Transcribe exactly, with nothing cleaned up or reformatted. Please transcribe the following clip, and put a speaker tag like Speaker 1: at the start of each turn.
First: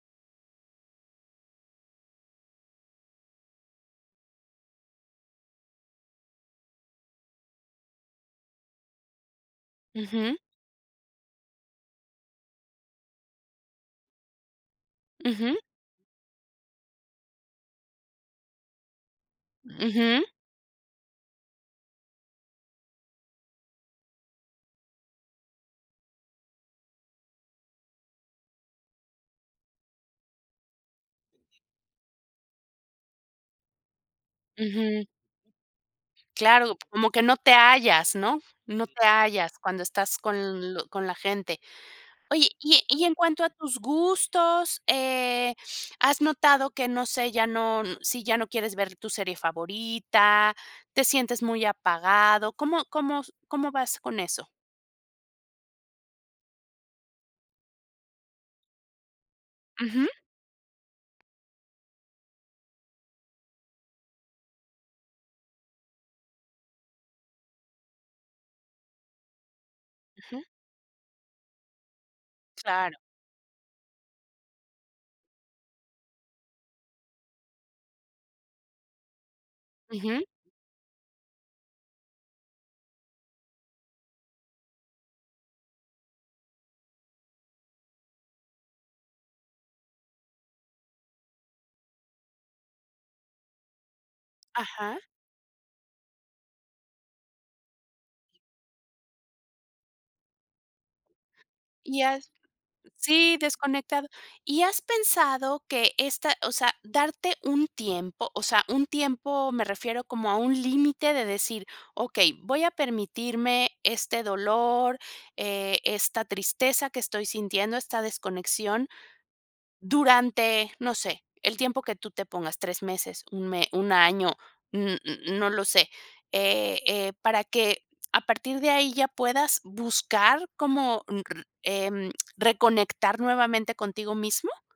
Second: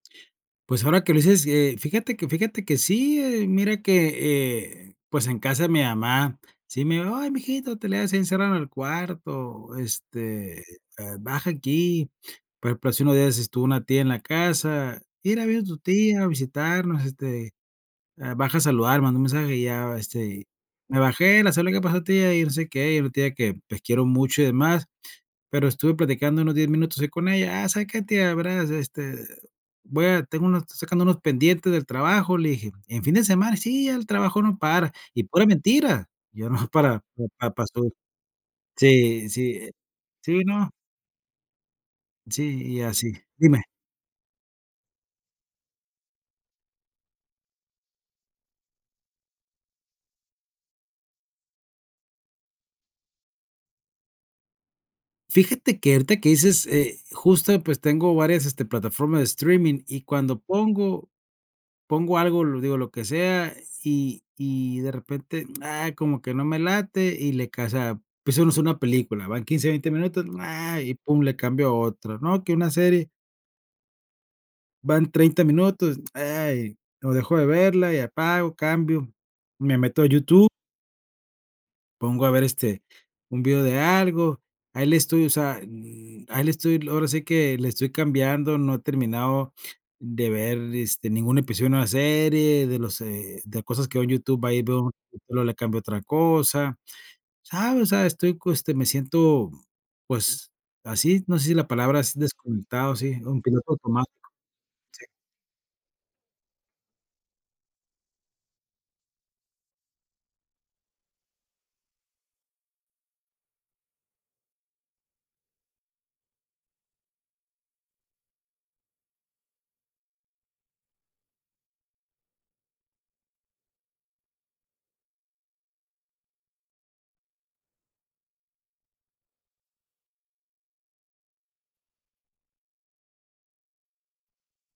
Speaker 1: Pues, ahora que lo dices, sí, eh, fíjate que fíjate que sí, ¿eh? Mira que, eh, pues, en casa de mi mamá, sí me dijo: "¡Ay, mi hijito, te le has encerrado en el cuarto",
Speaker 2: Ujú.
Speaker 1: este, eh, "baja aquí!". Por ejemplo, hace unos días es estuvo una tía en la casa, "Mira,
Speaker 2: Ujú.
Speaker 1: vino tu tía a visitarnos, este, eh, baja a saludar", mandó un mensaje y ya,
Speaker 2: Ujú.
Speaker 1: este y, me bajé, la saludé y: "¿Qué pasó tia?", y no sé qué, y una tía que, pues, quiero mucho y demás, pero estuve platicando unos diez minutos ahí con ella. "Ah, ¿sabe qué tia? Veras, este, voy a tengo unos sacando unos pendientes del trabajo", le dije. "¿En fin de semana?". "Sí, ya el trabajo no para",
Speaker 2: Ujú.
Speaker 1: y pura mentira, yo no
Speaker 2: Claro,
Speaker 1: para,
Speaker 2: como que no
Speaker 1: pa
Speaker 2: te
Speaker 1: pa so
Speaker 2: hallas, ¿no? No te
Speaker 1: sí, sí,
Speaker 2: hallas
Speaker 1: e
Speaker 2: cuando estás
Speaker 1: sí, ¿no?
Speaker 2: con lo con la gente. Oye,
Speaker 1: Sí,
Speaker 2: y
Speaker 1: y
Speaker 2: e y
Speaker 1: así
Speaker 2: en cuanto a
Speaker 1: dime.
Speaker 2: tus gustos, eh, ¿has notado que, no sé, ya no si ya no quieres ver tu serie favorita, te sientes muy apagado? ¿Cómo cómo s cómo vas con eso?
Speaker 1: Fíjate que, ahorita que dices, eh, justo, pues, tengo varias, este, plataformas de streaming, y
Speaker 2: Ujú.
Speaker 1: cuando pongo, pongo algo, digo lo que sea, y y de repente, ¡Ah! Como que no me late, y le casa empezamos una película, van quince, veinte,
Speaker 2: Ujú.
Speaker 1: ¡Ah! Y, pum, le cambio a otra, ¿no? Que una
Speaker 2: Claro.
Speaker 1: serie van treinta minutos, ¡Ay! O, dejo de verla y apago, cambio, me meto a
Speaker 2: Ujú.
Speaker 1: YouTube pongo a ver, este, un video de algo, ahí le estoy o sea, ahí le estoy, l ahora sí que le estoy cambiando, no he terminado de ver, este, ningún episodio de una serie, de los eh, de cosas que veo en YouTube, va y veo,
Speaker 2: Ajá.
Speaker 1: solo le cambio a otra cosa, ¿sabes? O sea, estoy coste me siento, mm, pues, así, no sé, si la
Speaker 2: Y
Speaker 1: palabra asi
Speaker 2: has
Speaker 1: desconectado sí,
Speaker 2: sí,
Speaker 1: un piloto
Speaker 2: desconectado.
Speaker 1: automático.
Speaker 2: ¿Y has
Speaker 1: Sí.
Speaker 2: pensado que esta o sea, darte un tiempo, o sea, un tiempo me refiero como a un límite de decir: "Okey, voy a permitirme este dolor, eh, esta tristeza que estoy sintiendo, esta desconexión", durante, no sé, el tiempo que tú te pongas, tres meses, un me un año, n n n no lo sé, eh eh, para que a partir de ahí ya puedas buscar como, un r em, reconectar nuevamente contigo mismo?